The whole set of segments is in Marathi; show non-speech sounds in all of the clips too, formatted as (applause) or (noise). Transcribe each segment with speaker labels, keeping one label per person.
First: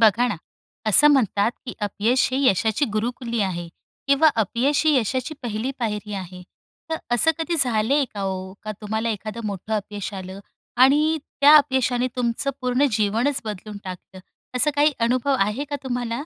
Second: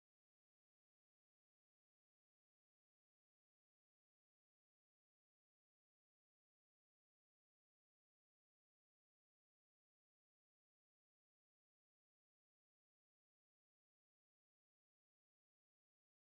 Speaker 1: बघा ना, असं म्हणतात की अपयश ही यशाची गुरुकिल्ली आहे किंवा अपयश ही यशाची पहिली पायरी आहे. तर असं कधी झालंय का हो का तुम्हाला एखादं मोठं अपयश आलं? आणि त्या अपयशाने तुमचं पूर्ण जीवनच बदलून टाकलं? असं काही अनुभव आहे का तुम्हाला?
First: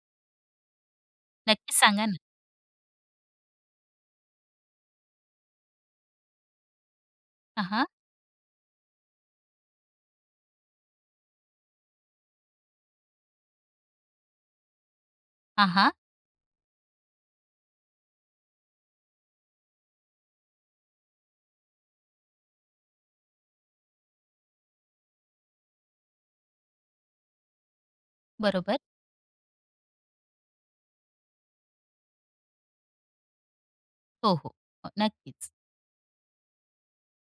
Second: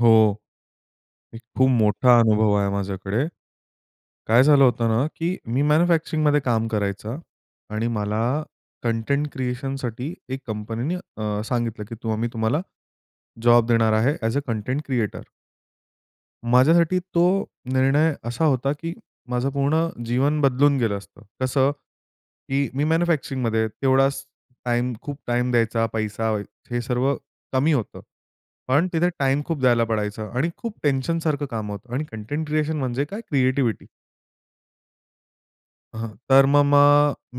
Speaker 2: हो. एक खूप
Speaker 1: नक्कीच, सांगा ना.
Speaker 2: मोठा अनुभव आहे माझ्याकडे. काय झालं होतं ना, की मी मॅन्युफॅक्चरिंगमध्ये काम करायचा
Speaker 1: हां, हां.
Speaker 2: आणि मला कंटेंट क्रिएशनसाठी एक कंपनी नी अ, सांगितलं की आम्ही तुम्हाला जॉब देणार आहे ॲज अ कंटेंट क्रिएटर.
Speaker 1: हां, हां.
Speaker 2: माझ्यासाठी तो निर्णय असा होता, की माझं पूर्ण जीवन बदलून गेलं असतं. कसं? की मी मॅन्युफॅक्चरिंगमध्ये. तेवढाच टाईम, खूप टाईम द्यायचा, पैसा हे सर्व कमी होतं.
Speaker 1: बरोबर.
Speaker 2: पण तिथे टाईम खूप द्यायला पडायचं आणि खूप टेन्शन सारखं काम होतं आणि कंटेंट क्रिएशन म्हणजे काय? क्रिएटिव्हिटी.
Speaker 1: हो, हो. अ, नक्कीच.
Speaker 2: अ, तर म म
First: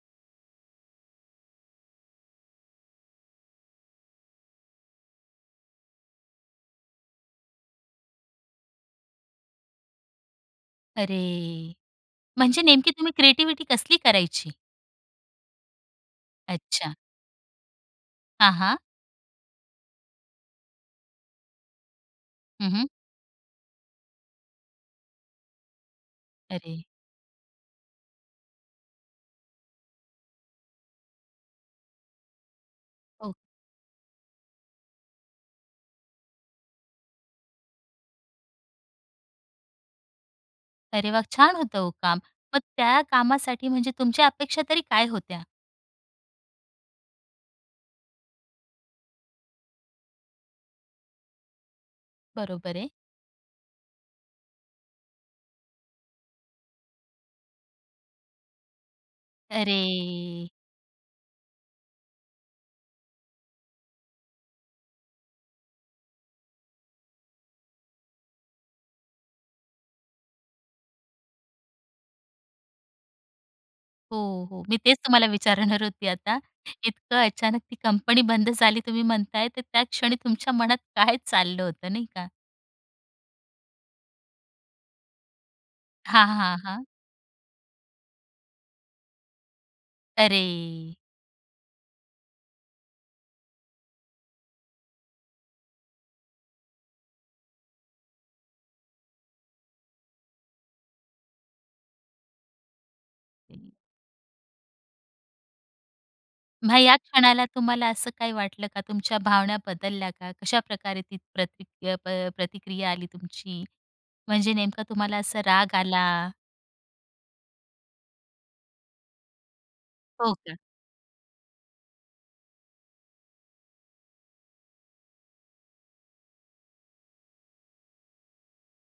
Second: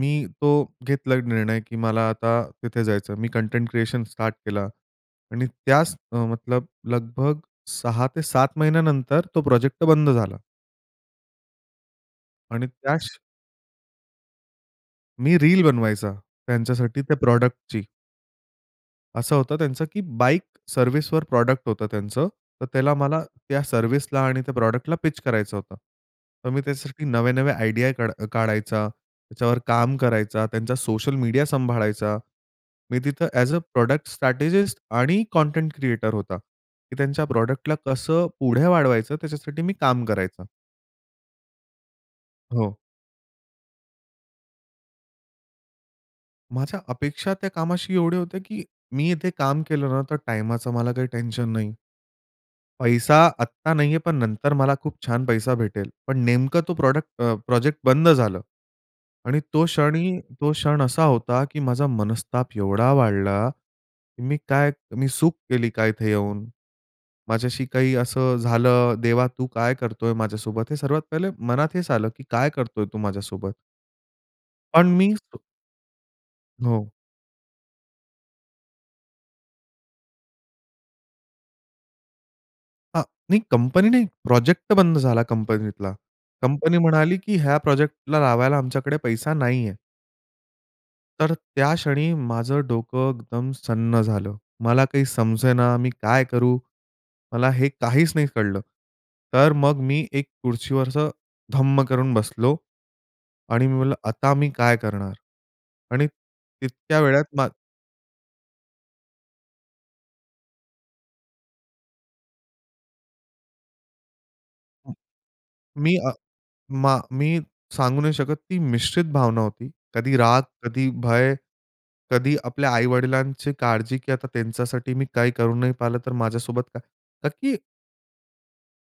Speaker 2: मी तो घेतला निर्णय की मला आता तिथे जायचं. मी कंटेंट क्रिएशन स्टार्ट केला आणि त्यास अ, मतलब लगभग 6 ते 7 महिन्यानंतर तो प्रोजेक्ट तर बंद झाला.
Speaker 1: अरे! म्हणजे
Speaker 2: आणि
Speaker 1: नेमकी तुम्ही
Speaker 2: त्यास
Speaker 1: क्रिएटिव्हिटी कसली करायची?
Speaker 2: मी रील बनवायचा
Speaker 1: अच्छा.
Speaker 2: त्यांच्यासाठी त्या प्रॉडक्टची.
Speaker 1: हां, हां.
Speaker 2: असं होतं त्यांचं, की बाईक सर्व्हिसवर प्रॉडक्ट होतं त्यांचं. तर
Speaker 1: हं, हं.
Speaker 2: त्याला मला त्या सर्व्हिसला आणि त्या प्रॉडक्टला पिच करायचं होतं. तर मी
Speaker 1: अरे!
Speaker 2: त्याच्यासाठी नवे-नवे आयडिया काढा काढायचा, त्याच्यावर काम करायचा, त्यांचा सोशल मीडिया सांभाळायचा. मी तिथं
Speaker 1: हो.
Speaker 2: ॲज अ प्रॉडक्ट स्ट्रॅटेजिस्ट आणि कंटेंट क्रिएटर होता, की त्यांच्या प्रॉडक्टला कसं पुढे वाढवायचं त्याच्यासाठी मी काम करायचं.
Speaker 1: अरे वा! छान होतं ओ काम. मग
Speaker 2: हो.
Speaker 1: त्या कामासाठी म्हणजे तुमच्या अपेक्षा तरी काय होत्या?
Speaker 2: माझ्या अपेक्षा त्या कामाशी एवढ्या होत्या, की मी इथे काम केलं ना तर टाईमाचा मला काही टेन्शन नाही.
Speaker 1: बरोबर आहे.
Speaker 2: पैसा आत्ता नाही आहे, पण नंतर मला खूप छान पैसा भेटेल. पण नेमकं तो प्रॉडक्ट अ, प्रोजेक्ट बंद झालं आणि तो क्षणी
Speaker 1: अरे!
Speaker 2: तो क्षण असा होता, की माझा मनस्ताप एवढा वाढला, की मी काय, मी चूक केली का इथे येऊन? माझ्याशी काही असं झालं, देवा तू काय करतोय माझ्यासोबत? हे सर्वात पहिले मनात हेच आलं, की काय करतोय तू माझ्यासोबत?
Speaker 1: हो, हो. मी
Speaker 2: पण
Speaker 1: तेच
Speaker 2: मीच
Speaker 1: तुम्हाला
Speaker 2: तो
Speaker 1: विचारणार (chuckles) होती आता.
Speaker 2: हो.
Speaker 1: इतकं अचानक ती कंपनी बंद झाली तुम्ही म्हणतायत तर, त्या क्षणी तुमच्या मनात (chuckles) काय चाललं होतं नाही का?
Speaker 2: अ, नाही कंपनी नाही, प्रोजेक्ट बंद झाला कंपनीतला.
Speaker 1: हां, हां. हां,
Speaker 2: कंपनी
Speaker 1: हां.
Speaker 2: म्हणाली की "ह्या प्रोजेक्टला लावायला आमच्याकडे पैसा नाही आहे."
Speaker 1: अरे!
Speaker 2: तर त्या क्षणी माझं डोकं एकदम सुन्न झालं. मला काही समजेना मी काय करू? मला हे काहीच नाही कळलं. तर मग मी एक खुर्चीवर असं धम्म करून बसलो. आणि मी बोललं, "आता मी काय करणार?" आणि
Speaker 1: मग या
Speaker 2: तितक्या वेळात
Speaker 1: क्षणाला
Speaker 2: मा
Speaker 1: तुम्हाला असं काही वाटलं का तुमच्या भावना बदलल्या का? कशाप्रकारे ती प्रति प अ, प्रतिक्रिया आली तुमची. म्हणजे नेमकं तुम्हाला असा राग
Speaker 2: मी अ,
Speaker 1: आला?
Speaker 2: मा मी सांगू नाही शकत ती मिश्रित भावना होती. कधी
Speaker 1: हो
Speaker 2: राग,
Speaker 1: का?
Speaker 2: कधी भय, कधी आपल्या आई-वडिलांची काळजी की आता त्यांच्यासाठी मी काही करू नाही पाहिलं तर, माझ्यासोबत काय? का की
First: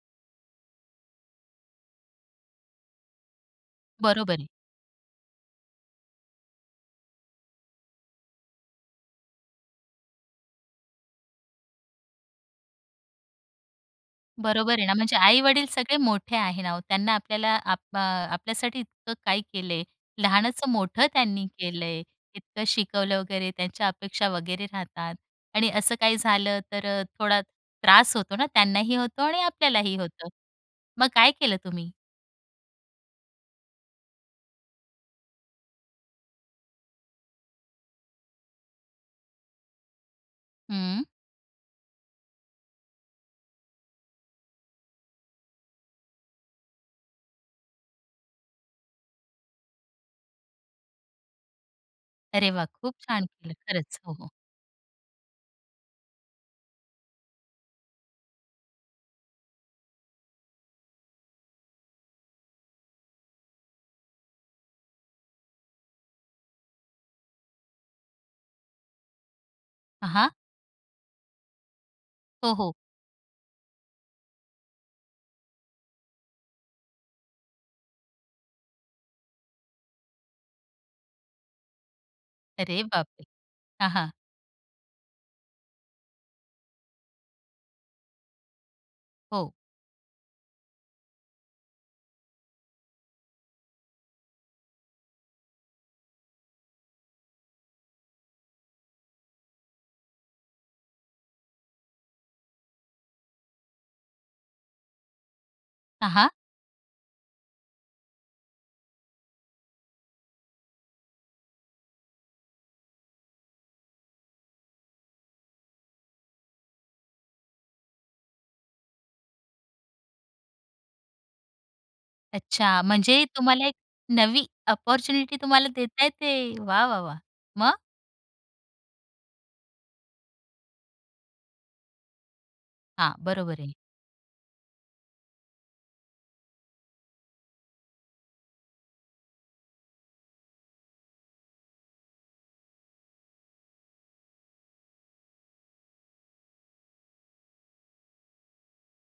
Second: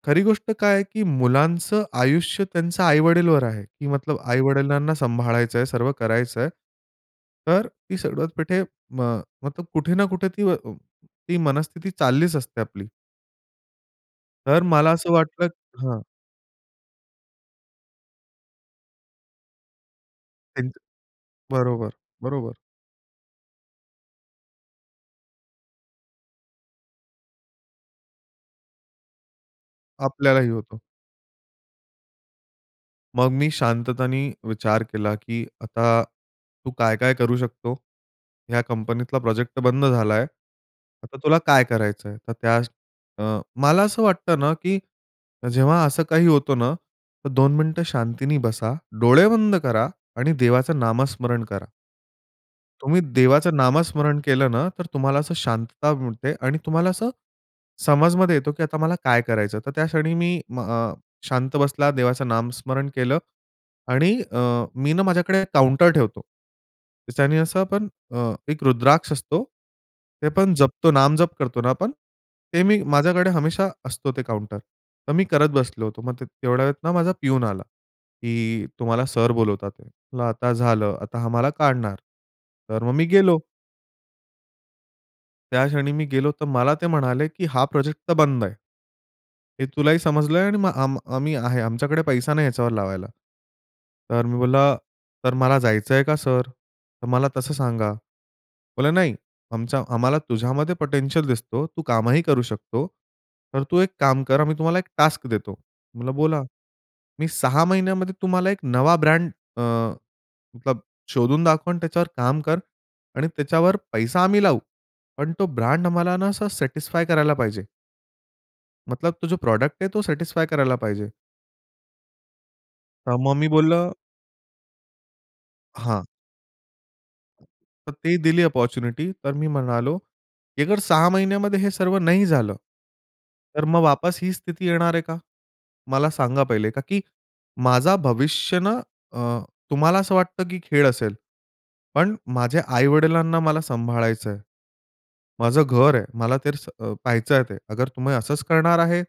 Speaker 2: खरी गोष्ट काय आहे की मुलांचं आयुष्य त्यांच्या आई-वडीलवर आहे की मतलब
Speaker 1: बरोबर आहे.
Speaker 2: आई-वडिलांना सांभाळायचं आहे. सर्व करायचं आहे. तर ती सगळ्यात पेठे म मतलब कुठे ना कुठे अ, ती मनस्थिती चाललीच असते आपली. तर
Speaker 1: बरोबर आहे
Speaker 2: मला
Speaker 1: ना,
Speaker 2: असं
Speaker 1: म्हणजे
Speaker 2: वाटतं
Speaker 1: आई-वडील सगळे
Speaker 2: हां.
Speaker 1: मोठे आहे ना ओ. त्यांना आपल्याला आप अ, आपल्यासाठी इतकं काय केलं आहे, लहानाचं
Speaker 2: एकद
Speaker 1: मोठं त्यांनी केलं
Speaker 2: बरोबर,
Speaker 1: आहे,
Speaker 2: बरोबर.
Speaker 1: इतकं शिकवलं वगैरे, त्यांच्या अपेक्षा वगैरे राहतात आणि असं काही झालं तर अ, थोडा त्रास होतो ना. त्यांनाही होतो आणि आपल्यालाही होतं.
Speaker 2: आपल्यालाही होतो.
Speaker 1: मग काय केलं तुम्ही?
Speaker 2: मग मी शांततेने विचार केला की "आता तू काय-काय करू शकतो? या कंपनीतला प्रोजेक्ट तर बंद झाला आहे.
Speaker 1: हं.
Speaker 2: आता तुला काय करायचं आहे?" तर त्या अ, मला असं वाटतं ना की जेव्हा असं काही होतं ना, तर 2 मिनिटं शांतीने बसा, डोळे बंद करा आणि देवाचं नामस्मरण करा.
Speaker 1: अरे वाह! खूप
Speaker 2: तुम्ही
Speaker 1: छान
Speaker 2: देवाचं
Speaker 1: केलं. खरंच. हो,
Speaker 2: नामस्मरण
Speaker 1: हो.
Speaker 2: केलं ना, तर तुम्हाला असं शांतता मिळते आणि तुम्हाला असं समजमध्ये येतो की आता मला काय करायचं आहे. तर त्या क्षणी मी म अ, शांत बसला, देवाचं नामस्मरण केलं आणि अ, मी ना माझ्याकडे काउंटर ठेवतो. त्याच्याने असं आपण अ, एक रुद्राक्ष असतो,
Speaker 1: हां,
Speaker 2: ते
Speaker 1: हां.
Speaker 2: पण जपतो, नामजप करतो ना आपण.
Speaker 1: हो,
Speaker 2: ते
Speaker 1: हो.
Speaker 2: मी माझ्याकडे हमेशा असतो ते काउंटर. तर मी करत बसलो होतो. मग ते तेवढ्या वेळेत ना माझा प्यून आला की "तुम्हाला सर बोलावतात आहेत." म्हटलं आता झालं, आता हा मला काढणार,
Speaker 1: अरे
Speaker 2: तर मग मी
Speaker 1: बापरे!
Speaker 2: गेलो.
Speaker 1: हां, हां.
Speaker 2: त्या क्षणी मी गेलो, तर मला ते म्हणाले की "हा प्रोजेक्ट तर बंद आहे."
Speaker 1: हो.
Speaker 2: हे तुलाही समजलंय आणि मग आम आम्ही आहे. आमच्याकडे पैसा नाही ह्याच्यावर लावायला. तर मी बोलला "तर मला जायचंय का सर? तर मला तसं सांगा." बोलला, "नाही, आमच्या आम्हाला तुझ्यामध्ये पोटेन्शियल दिसतो. तू कामही करू शकतो. तर तू एक काम कर. आम्ही तुम्हाला एक टास्क देतो."
Speaker 1: हां,
Speaker 2: म्हणलं
Speaker 1: हां.
Speaker 2: "बोला." "मी 6 महिन्यामध्ये तुम्हाला एक नवा ब्रँड अ, मतलब शोधून दाखवं आणि त्याच्यावर काम कर आणि त्याच्यावर पैसा आम्ही लावू. पण तो ब्रँड आम्हाला ना असं सॅटिस्फाय करायला पाहिजे." मतलब तो जो प्रॉडक्ट आहे तो सॅटिस्फाय करायला पाहिजे.
Speaker 1: अच्छा.
Speaker 2: तर
Speaker 1: म्हणजे
Speaker 2: मग मी
Speaker 1: तुम्हाला एक
Speaker 2: बोललं
Speaker 1: नवी अपॉर्च्युनिटी तुम्हाला
Speaker 2: हां.
Speaker 1: देताय ते. वाह, वाह, वाह! मग?
Speaker 2: तर ती दिली अपॉर्च्युनिटी. तर मी म्हणालो की "अगर 6 महिन्यामध्ये हे सर्व नाही झालं.
Speaker 1: हां. बरोबर
Speaker 2: तर
Speaker 1: आहे.
Speaker 2: मग वापस ही स्थिती येणार आहे का? मला सांगा पहिले, का की माझा भविष्य ना अ, तुम्हाला असं वाटतं की खेळ असेल. पण माझ्या आई-वडिलांना मला सांभाळायचंय. माझं घर आहे. मला तर अ, पहायचंय ते. अगर तुम्ही असच करणार आहे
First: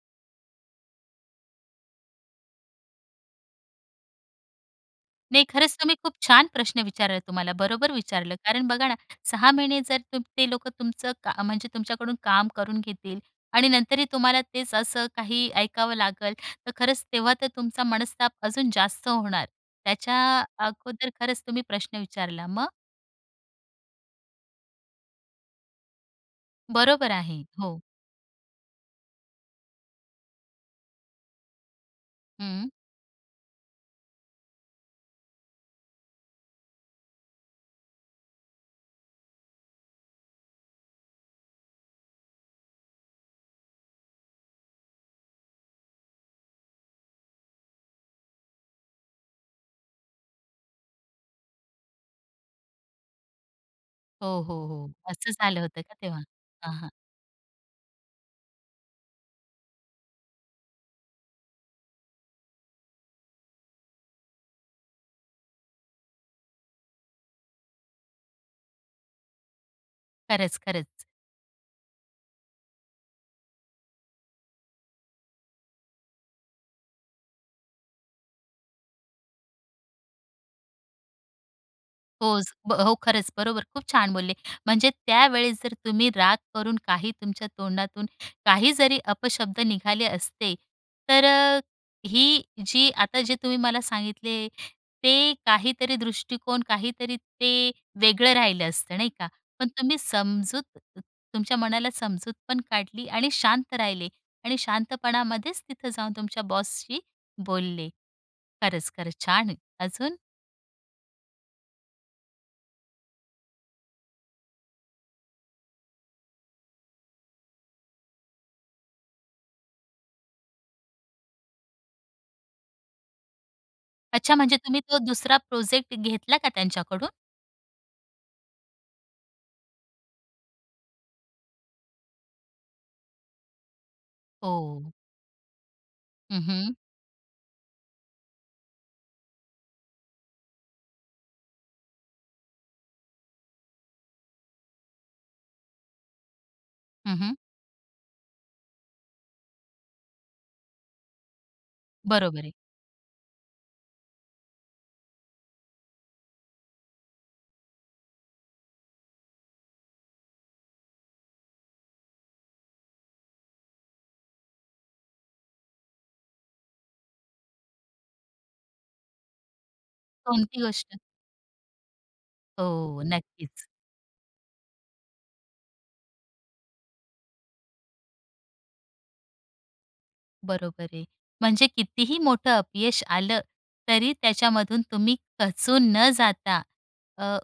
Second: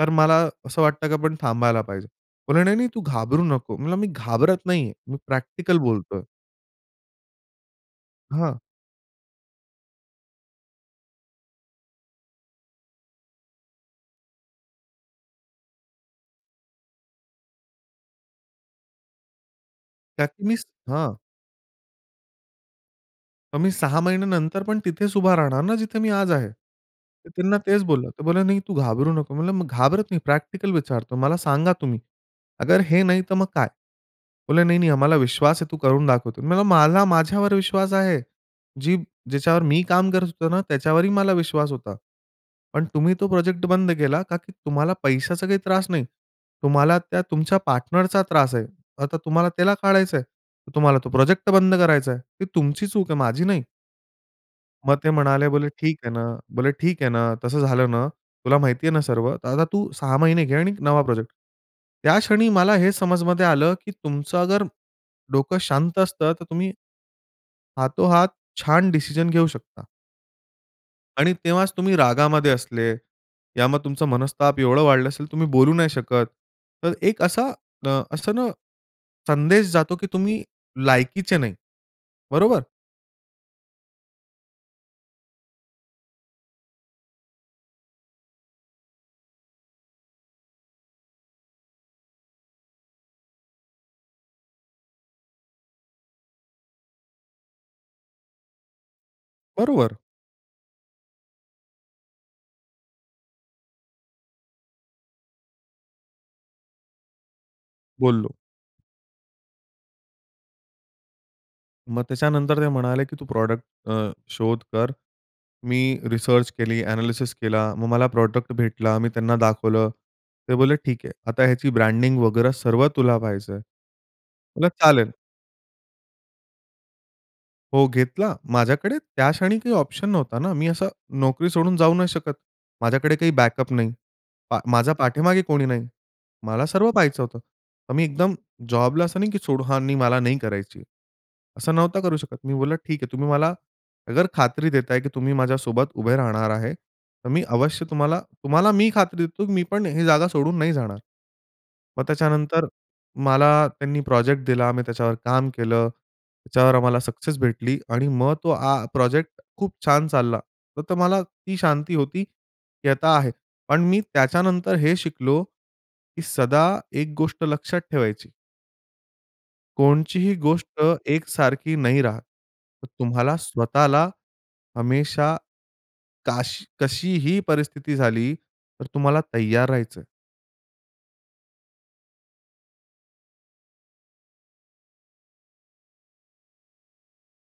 Speaker 2: तर मला असं वाटतं की आपण थांबायला पाहिजे." म्हणले "नाही, नाही तू घाबरू नको." मी म्हणलं "मी घाबरत नाहीये. मी
Speaker 1: नाही. खरंच
Speaker 2: प्रॅक्टिकल
Speaker 1: तुम्ही खूप
Speaker 2: बोलतोय."
Speaker 1: छान प्रश्न विचारला तुम्हाला, बरोबर विचारलं.
Speaker 2: हां.
Speaker 1: कारण बघा ना 6 महिने जर तुम ते लोकं तुमचं का म्हणजे तुमच्याकडून काम करून घेतील आणि नंतरही तुम्हाला तेच असं काही ऐकावं लागेल तर खरंच तेव्हा तर तुमचा मनस्ताप अजून जास्त होणार. त्याच्या
Speaker 2: त्यात मी स
Speaker 1: अगोदर
Speaker 2: हां.
Speaker 1: खरंच तुम्ही प्रश्न विचारला. मग?
Speaker 2: मग मी 6 महिन्यानंतर पण तिथेच उभा राहणार ना जिथे मी आज आहे.
Speaker 1: बरोबर
Speaker 2: तर
Speaker 1: आहे,
Speaker 2: त्यांना
Speaker 1: हो.
Speaker 2: तेच बोललो. ते बोलले "नाही तू घाबरू नको" म्हणलं "घाबरत नाही प्रॅक्टिकल विचारतो. मला सांगा तुम्ही,
Speaker 1: हं.
Speaker 2: अगर हे नाही तर मग काय?" बोलले, "नाही, नाही आम्हाला विश्वास आहे तू करून दाखवतो." म्हणलं "मला माझ्यावर विश्वास आहे. जी ज्याच्या बरोबर मी काम करत होतो ना त्याच्यावरही मला विश्वास होता. पण तुम्ही तो प्रोजेक्ट बंद केला का की तुम्हाला पैशाचा काही त्रास नाही. तुम्हाला त्या तुमच्या पार्टनरचा त्रास आहे. आता तुम्हाला त्याला काढायचं आहे, तर तुम्हाला तो प्रोजेक्ट बंद करायचा आहे. ती तुमची चूक आहे माझी नाही."
Speaker 1: हो, हो, हो.
Speaker 2: मग ते
Speaker 1: असं
Speaker 2: म्हणाले
Speaker 1: झालं
Speaker 2: बोलले,
Speaker 1: होतं का
Speaker 2: "ठीक आहे
Speaker 1: तेव्हा?
Speaker 2: ना," बोलले
Speaker 1: हां, हां.
Speaker 2: "ठीक आहे ना तसं झालं ना तुला माहिती आहे ना सर्व? तर आता तू 6 महिने घे आणि नवा प्रोजेक्ट." त्या क्षणी मला हे समजमध्ये आलं, की तुमचं अगर डोकं शांत असतं तर तुम्ही हातोहात छान डिसिजन घेऊ शकता.
Speaker 1: खरंच, खरंच.
Speaker 2: आणि तेव्हाच तुम्ही रागामध्ये असले, या मग तुमचं मनस्ताप एवढं वाढलं असेल तुम्ही बोलू नाही शकत. तर एक असा अ, असं न संदेश जातो, की तुम्ही लायकीचे नाही.
Speaker 1: होच
Speaker 2: बरोबर?
Speaker 1: ब हो, खरंच बरोबर खूप छान बोलले, म्हणजे त्यावेळेस जर तुम्ही राग करून काही तुमच्या तोंडातून काही जरी अपशब्द निघाले असते तर अ, ही जी आता जे तुम्ही मला सांगितले ते काहीतरी दृष्टिकोन काहीतरी ते वेगळं राहिलं असतं, नाही का? पण
Speaker 2: बरोबर.
Speaker 1: तुम्ही समजूत तुमच्या मनाला समजूत पण काढली आणि शांत राहिले आणि शांतपणामध्येच तिथं जाऊन तुमच्या बॉसशी बोलले.
Speaker 2: बोललो.
Speaker 1: खरंच, खरंच छान आहेत. अजून?
Speaker 2: मग त्याच्यानंतर ते म्हणाले की "तू प्रॉडक्ट अ, शोध कर." मी रिसर्च केली, अनॅलिसिस केला, मग मला प्रॉडक्ट भेटला, मी त्यांना दाखवलं. ते बोलले, "ठीक आहे. आता ह्याची ब्रँडिंग वगैरे सर्व तुला पाहायचंय."
Speaker 1: अच्छा, म्हणजे
Speaker 2: म्हणलं,
Speaker 1: तुम्ही तो
Speaker 2: "चालेल."
Speaker 1: 2रा प्रोजेक्ट घेतला का त्यांच्याकडून?
Speaker 2: हो घेतला. माझ्याकडे त्या क्षणी काही ऑप्शन नव्हता ना. मी असं नोकरी सोडून जाऊ नाही शकत. माझ्याकडे काही बॅकअप नाही. पा
Speaker 1: हो.
Speaker 2: माझ्या पाठीमागे कोणी नाही.
Speaker 1: हं,
Speaker 2: मला
Speaker 1: हं.
Speaker 2: सर्व पाहायचं होतं. तर मी एकदम जॉबला असं नाही की सोडू, "हां, नाही, मला नाही करायची." असं नव्हतं करू शकत. मी बोललं "ठीक आहे तुम्ही मला अगर खात्री देताय की तुम्ही माझ्यासोबत उभे राहणार आहे.
Speaker 1: हं,
Speaker 2: तर
Speaker 1: हं.
Speaker 2: मी अवश्य तुम्हाला, तुम्हाला मी खात्री देतो मी पण ही जागा सोडून नाही जाणार." मग
Speaker 1: बरोबर आहे.
Speaker 2: त्याच्यानंतर मला त्यांनी प्रोजेक्ट दिला, मी त्याच्यावर काम केलं. त्याच्यावर आम्हाला सक्सेस भेटली आणि मग तो आं प्रोजेक्ट खूप छान चालला. तर मला ती शांती होती, की आता आहे. पण मी त्याच्यानंतर हे शिकलो की सदा एक गोष्ट लक्षात ठेवायची. कोणतीही
Speaker 1: कोणती
Speaker 2: गोष्ट
Speaker 1: गोष्ट?
Speaker 2: एकसारखी नाही राहात. तर
Speaker 1: हो,
Speaker 2: तुम्हाला
Speaker 1: नक्कीच.
Speaker 2: स्वतःला हमेशा, काश कशीही परिस्थिती झाली तर तुम्हाला तयार राहायचं.
Speaker 1: बरोबर आहे. म्हणजे कितीही मोठं अपयश आलं, तरी त्याच्यामधून तुम्ही खचून न जाता अ,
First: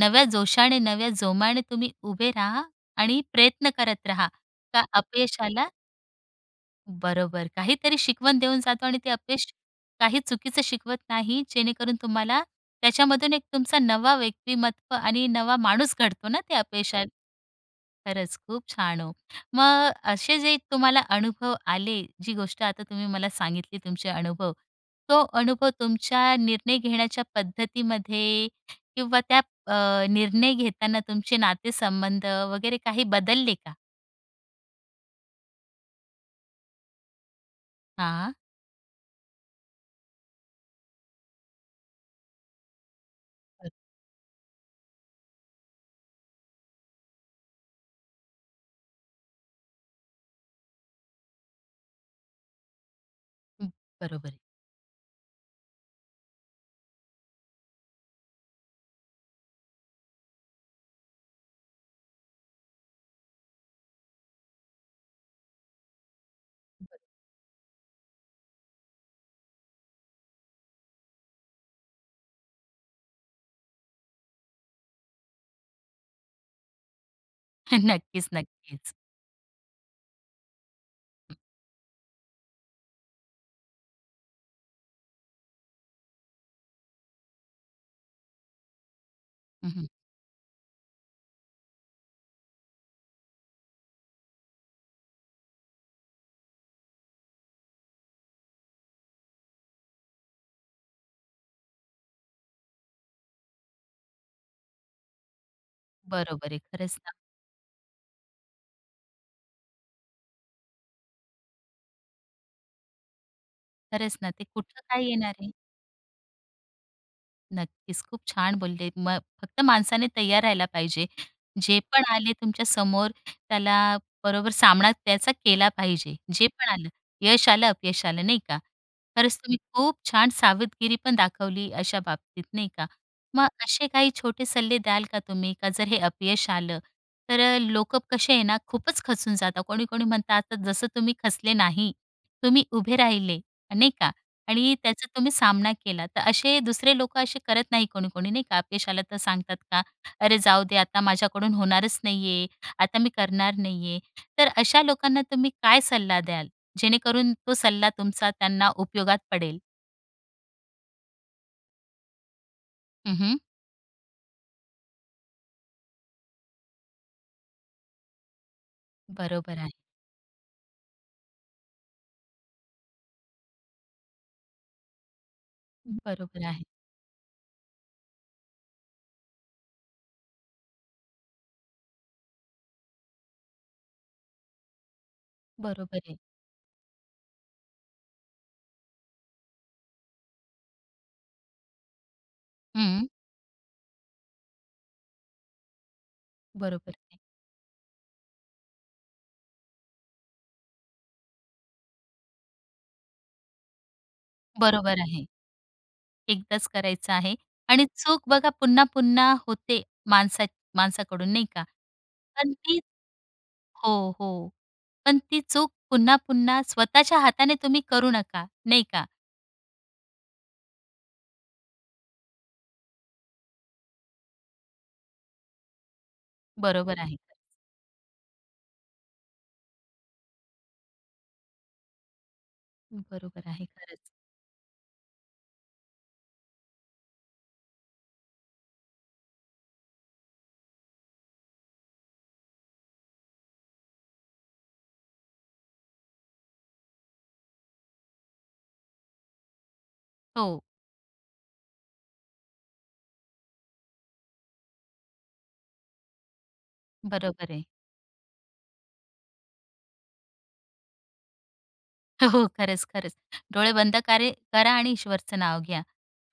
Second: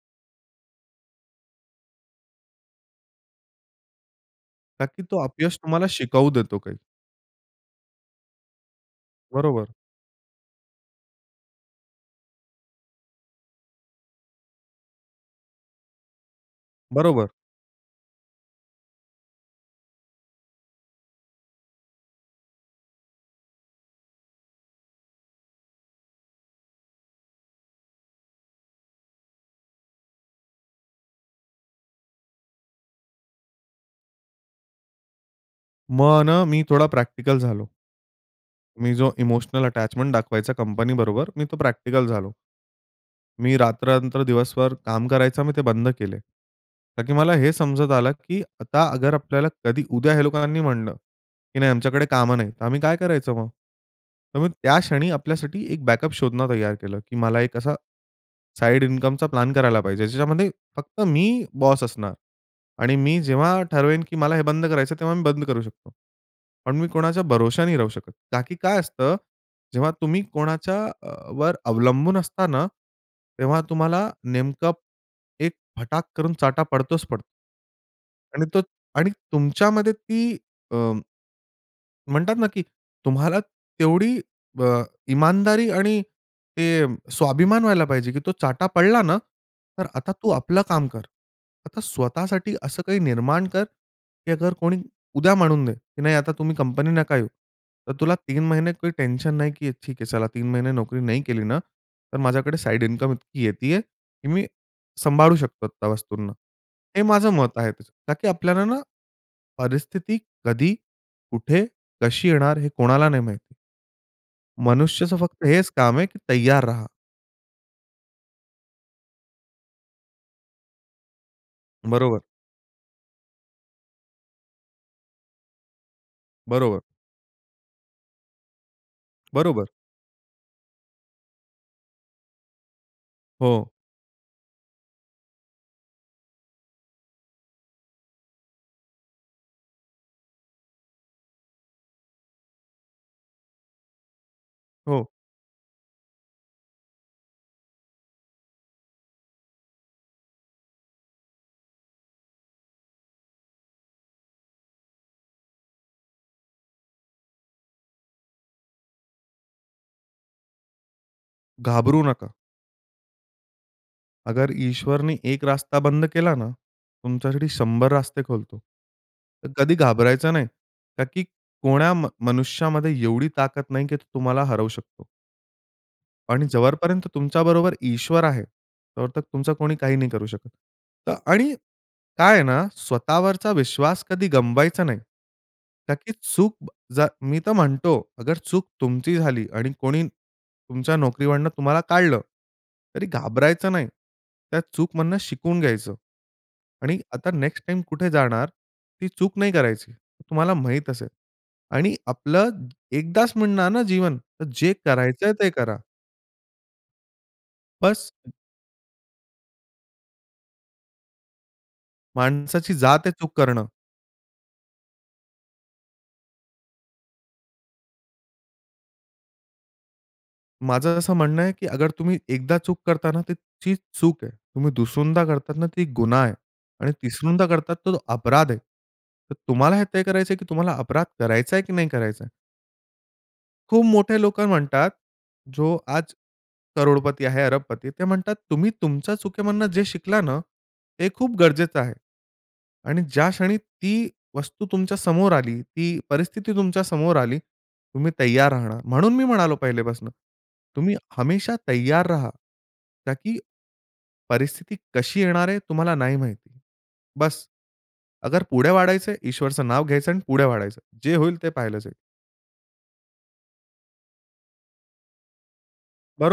Speaker 1: नव्या जोशाने, नव्या जोमाने तुम्ही उभे राहा आणि प्रयत्न करत राहा, का
Speaker 2: का की तो अपयश
Speaker 1: अपयशाला
Speaker 2: तुम्हाला शिकावू देतो काही.
Speaker 1: बरोबर, काहीतरी शिकवण देऊन जातो आणि ते अपयश
Speaker 2: बरोबर.
Speaker 1: काही चुकीचं शिकवत नाही. जेणेकरून तुम्हाला त्याच्यामधून एक तुमचा नवा व्यक्तिमत्व आणि नवा माणूस घडतो ना ते अपयशात.
Speaker 2: बरोबर.
Speaker 1: खरंच खूप छान हो. मग असे जे तुम्हाला अनुभव आले, जी गोष्ट आता तुम्ही मला सांगितली तुमचे अनुभव, तो अनुभव तुमच्या निर्णय घेण्याच्या पद्धतीमध्ये किंवा त्या अ, निर्णय घेताना तुमचे नातेसंबंध वगैरे काही बदलले का?
Speaker 2: मग ना मी थोडा प्रॅक्टिकल झालो.
Speaker 1: हां.
Speaker 2: मी जो इमोशनल अटॅचमेंट दाखवायचा कंपनी बरोबर मी तो प्रॅक्टिकल झालो. मी रात्र-रात्र दिवसभर काम करायचं मी ते बंद केले. का की मला हे समजत आलं, की आता अगर आपल्याला कधी उद्या ह्या लोकांनी म्हटलं की "नाही आमच्याकडे कामं नाही." तर आम्ही काय करायचं मग?
Speaker 1: हं, बरोबर
Speaker 2: तर
Speaker 1: आहे.
Speaker 2: मग त्या क्षणी आपल्यासाठी एक बॅकअप शोधणं तयार केलं, की मला एक असा साइड इन्कमचा प्लॅन करायला पाहिजे. ज्याच्यामध्ये फक्त मी बॉस असणार आणि मी जेव्हा ठरवेन, की मला हे बंद करायचं, तेव्हा मी बंद करू शकतो. पण मी कोणाच्या भरोशा नाही राहू शकत. का की काय असतं, जेव्हा तुम्ही कोणाच्या अ, वर अवलंबून असता ना, तेव्हा तुम्हाला नेमकं एक फटाक करून चाटा पडतोच पडतो.
Speaker 1: (chuckles) हं. नक्कीच,
Speaker 2: आणि तो
Speaker 1: नक्कीच.
Speaker 2: आणि तुमच्यामध्ये ती अ म्हणतात ना की तुम्हाला तेवढी अ, इमानदारी आणि ते स्वाभिमान व्हायला पाहिजे की तो चाटा पडला ना,
Speaker 1: हं,
Speaker 2: तर
Speaker 1: हं.
Speaker 2: आता तू आपलं काम कर. आता स्वतःसाठी असं काही निर्माण कर की अगर कोणी उद्या म्हणून दे की "नाही आता तुम्ही कंपनी नका येऊ." तर तुला 3 महिने काही टेन्शन नाही, की ठीक आहे चला 3 महिने नोकरी नाही केली ना, तर, माझ्याकडे साइड इन्कम इतकी येत आहे की मी सांभाळू शकतो त्या वस्तूंना.
Speaker 1: बरोबर आहे. खरंच
Speaker 2: हे
Speaker 1: ना.
Speaker 2: माझं मत आहे तसं. कारण की आपल्याला ना परिस्थिती कधी, कुठे, कशी येणार हे कोणाला नाही माहिती.
Speaker 1: खरंच ना. ते कुठे काय
Speaker 2: मनुष्याचं
Speaker 1: येणार
Speaker 2: फक्त
Speaker 1: आहे?
Speaker 2: हेच काम आहे की तयार रहा.
Speaker 1: नक्कीच, खूप छान बोलले. मग फक्त माणसाने तयार राहायला पाहिजे. जे पण
Speaker 2: बरोबर.
Speaker 1: आले तुमच्या समोर त्याला बरोबर सामना त्याचा केला पाहिजे जे पण
Speaker 2: बरोबर.
Speaker 1: आलं, यश आलं अपयश आलं नाही का. खरंच तुम्ही
Speaker 2: बरोबर.
Speaker 1: खूप छान सावधगिरी पण दाखवली अशा बाबतीत, नाही का? मग
Speaker 2: हो.
Speaker 1: असे काही छोटे सल्ले द्याल का तुम्ही? का जर हे अपयश आलं तर अ, लोक कसे आहे ना, खूपच खचून जातात. कोणी-कोणी म्हणतं आता जसं, तुम्ही खचले नाही. तुम्ही उभे राहिले, नाही का? आणि त्याचा
Speaker 2: हो.
Speaker 1: तुम्ही सामना केला. तर असे दुसरे लोक असे करत नाही, कोणी-कोणी नाही का? अपयश आलं तर सांगतात का, "अरे जाऊ दे, आता माझ्याकडून होणारच नाही आहे. आता मी करणार नाही आहे." तर अशा लोकांना तुम्ही काय सल्ला द्याल, जेणेकरून तो सल्ला तुमचा त्यांना उपयोगात पडेल?
Speaker 2: घाबरू नका.
Speaker 1: हं, हं.
Speaker 2: अगर ईश्वरनी 1 रास्ता बंद केला ना, तुमच्यासाठी 100 रास्ते खोलतो. तर
Speaker 1: बरोबर आहे.
Speaker 2: कधी घाबरायचं नाही, का की कोण्या मनुष्यामध्ये एवढी ताकद नाही, की तो तुम्हाला हरवू शकतो.
Speaker 1: बरोबर
Speaker 2: आणि
Speaker 1: आहे.
Speaker 2: जोपर्यंत तुमच्याबरोबर ईश्वर आहे तोपर्यंत तुमचं कोणी काही नाही करू शकत. अ, आणि काय आहे ना, स्वतःवरचा विश्वास कधी गमवायचा नाही. का
Speaker 1: बरोबर
Speaker 2: की
Speaker 1: आहे.
Speaker 2: चूक जर मी तर म्हणतो अगर चूक तुमची झाली आणि कोणी तुमच्या नोकरीवरून तुम्हाला काढलं, तरी
Speaker 1: हं.
Speaker 2: घाबरायचं नाही. त्या चूकमधनं शिकून घ्यायचं.
Speaker 1: बरोबर
Speaker 2: आणि
Speaker 1: आहे.
Speaker 2: आता नेक्स्ट टाईम कुठे जाणार ती चूक नाही करायची. तुम्हाला माहीत असेल. आणि आपलं एकदाच मिळणार ना, जीवन तर जे
Speaker 1: बरोबर आहे.
Speaker 2: करायचंय ते करा.
Speaker 1: एकदाच करायचं आहे. आणि
Speaker 2: बस.
Speaker 1: चूक बघा पुन्हा-पुन्हा होते, माणसा माणसाकडून नाही का? पण
Speaker 2: माणसाची
Speaker 1: ती
Speaker 2: जात आहे चूक करणं.
Speaker 1: हो, हो. पण ती चूक पुन्हा-पुन्हा स्वतःच्या हाताने तुम्ही करू नका. नाही का.
Speaker 2: माझं असं म्हणणं आहे की अगर तुम्ही एकदा चूक करता ना तर ती चूक आहे. तुम्ही दुसऱ्यांदा करतात ना, ती गुन्हा आहे आणि
Speaker 1: बरोबर आहे.
Speaker 2: तिसऱ्यांदा करतात तर तो अपराध आहे. तर तुम्हाला हे तय करायचं आहे की तुम्हाला अपराध करायचा आहे की नाही करायचा आहे.
Speaker 1: बरोबर आहे
Speaker 2: खूप
Speaker 1: खरंच.
Speaker 2: मोठे लोकं म्हणतात जो आज करोडपती आहे अरबपती. ते म्हणतात तुम्ही तुमच्या चुकीमधनं जे शिकला ना, ते खूप गरजेचं आहे आणि ज्या क्षणी ती वस्तू तुमच्या समोर आली, ती परिस्थिती तुमच्या समोर आली, तुम्ही तयार राहणार. म्हणून मी म्हणालो पहिल्यापासून
Speaker 1: हो.
Speaker 2: तुम्ही हमेशा तैयार रहा. का की परिस्थिती कशी येणार आहे तुम्हाला नाही माहिती.
Speaker 1: बरोबर
Speaker 2: बस
Speaker 1: आहे.
Speaker 2: अगर पुढे वाढायचं ईश्वरचं नाव घ्यायचं आणि पुढे वाढायचं. जे होईल ते पाहिलं जाईल.
Speaker 1: (chuckles) हो. खरंच ,खरंच. डोळे बंद कारे करा आणि ईश्वरचं नाव घ्या,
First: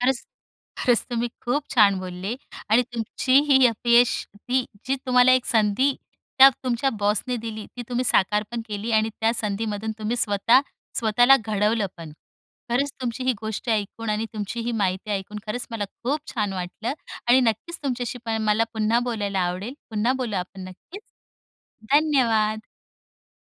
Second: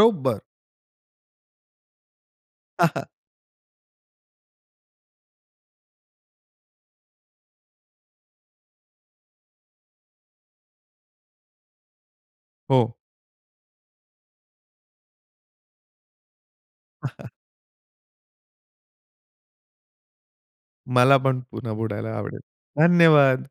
Speaker 1: खरंच. (chuckles) खरंच तुम्ही खूप छान बोलले. आणि
Speaker 2: (chuckles)
Speaker 1: तुमची ही अपयश ती जी तुम्हाला एक संधी त्या तुमच्या बॉसने दिली, ती तुम्ही साकार पण केली आणि त्या संधीमधून तुम्ही स्वतः स्वतःला घडवलं पण. खरंच
Speaker 2: हो.
Speaker 1: तुमची ही गोष्ट ऐकून आणि तुमची ही माहिती ऐकून खरंच मला खूप छान वाटलं.
Speaker 2: (chuckles)
Speaker 1: आणि नक्कीच तुमच्याशी पण मला पुन्हा बोलायला आवडेल. पुन्हा बोलू आपण नक्कीच.
Speaker 2: मला पण पुन्हा बोलायला आवडेल.
Speaker 1: धन्यवाद.
Speaker 2: धन्यवाद.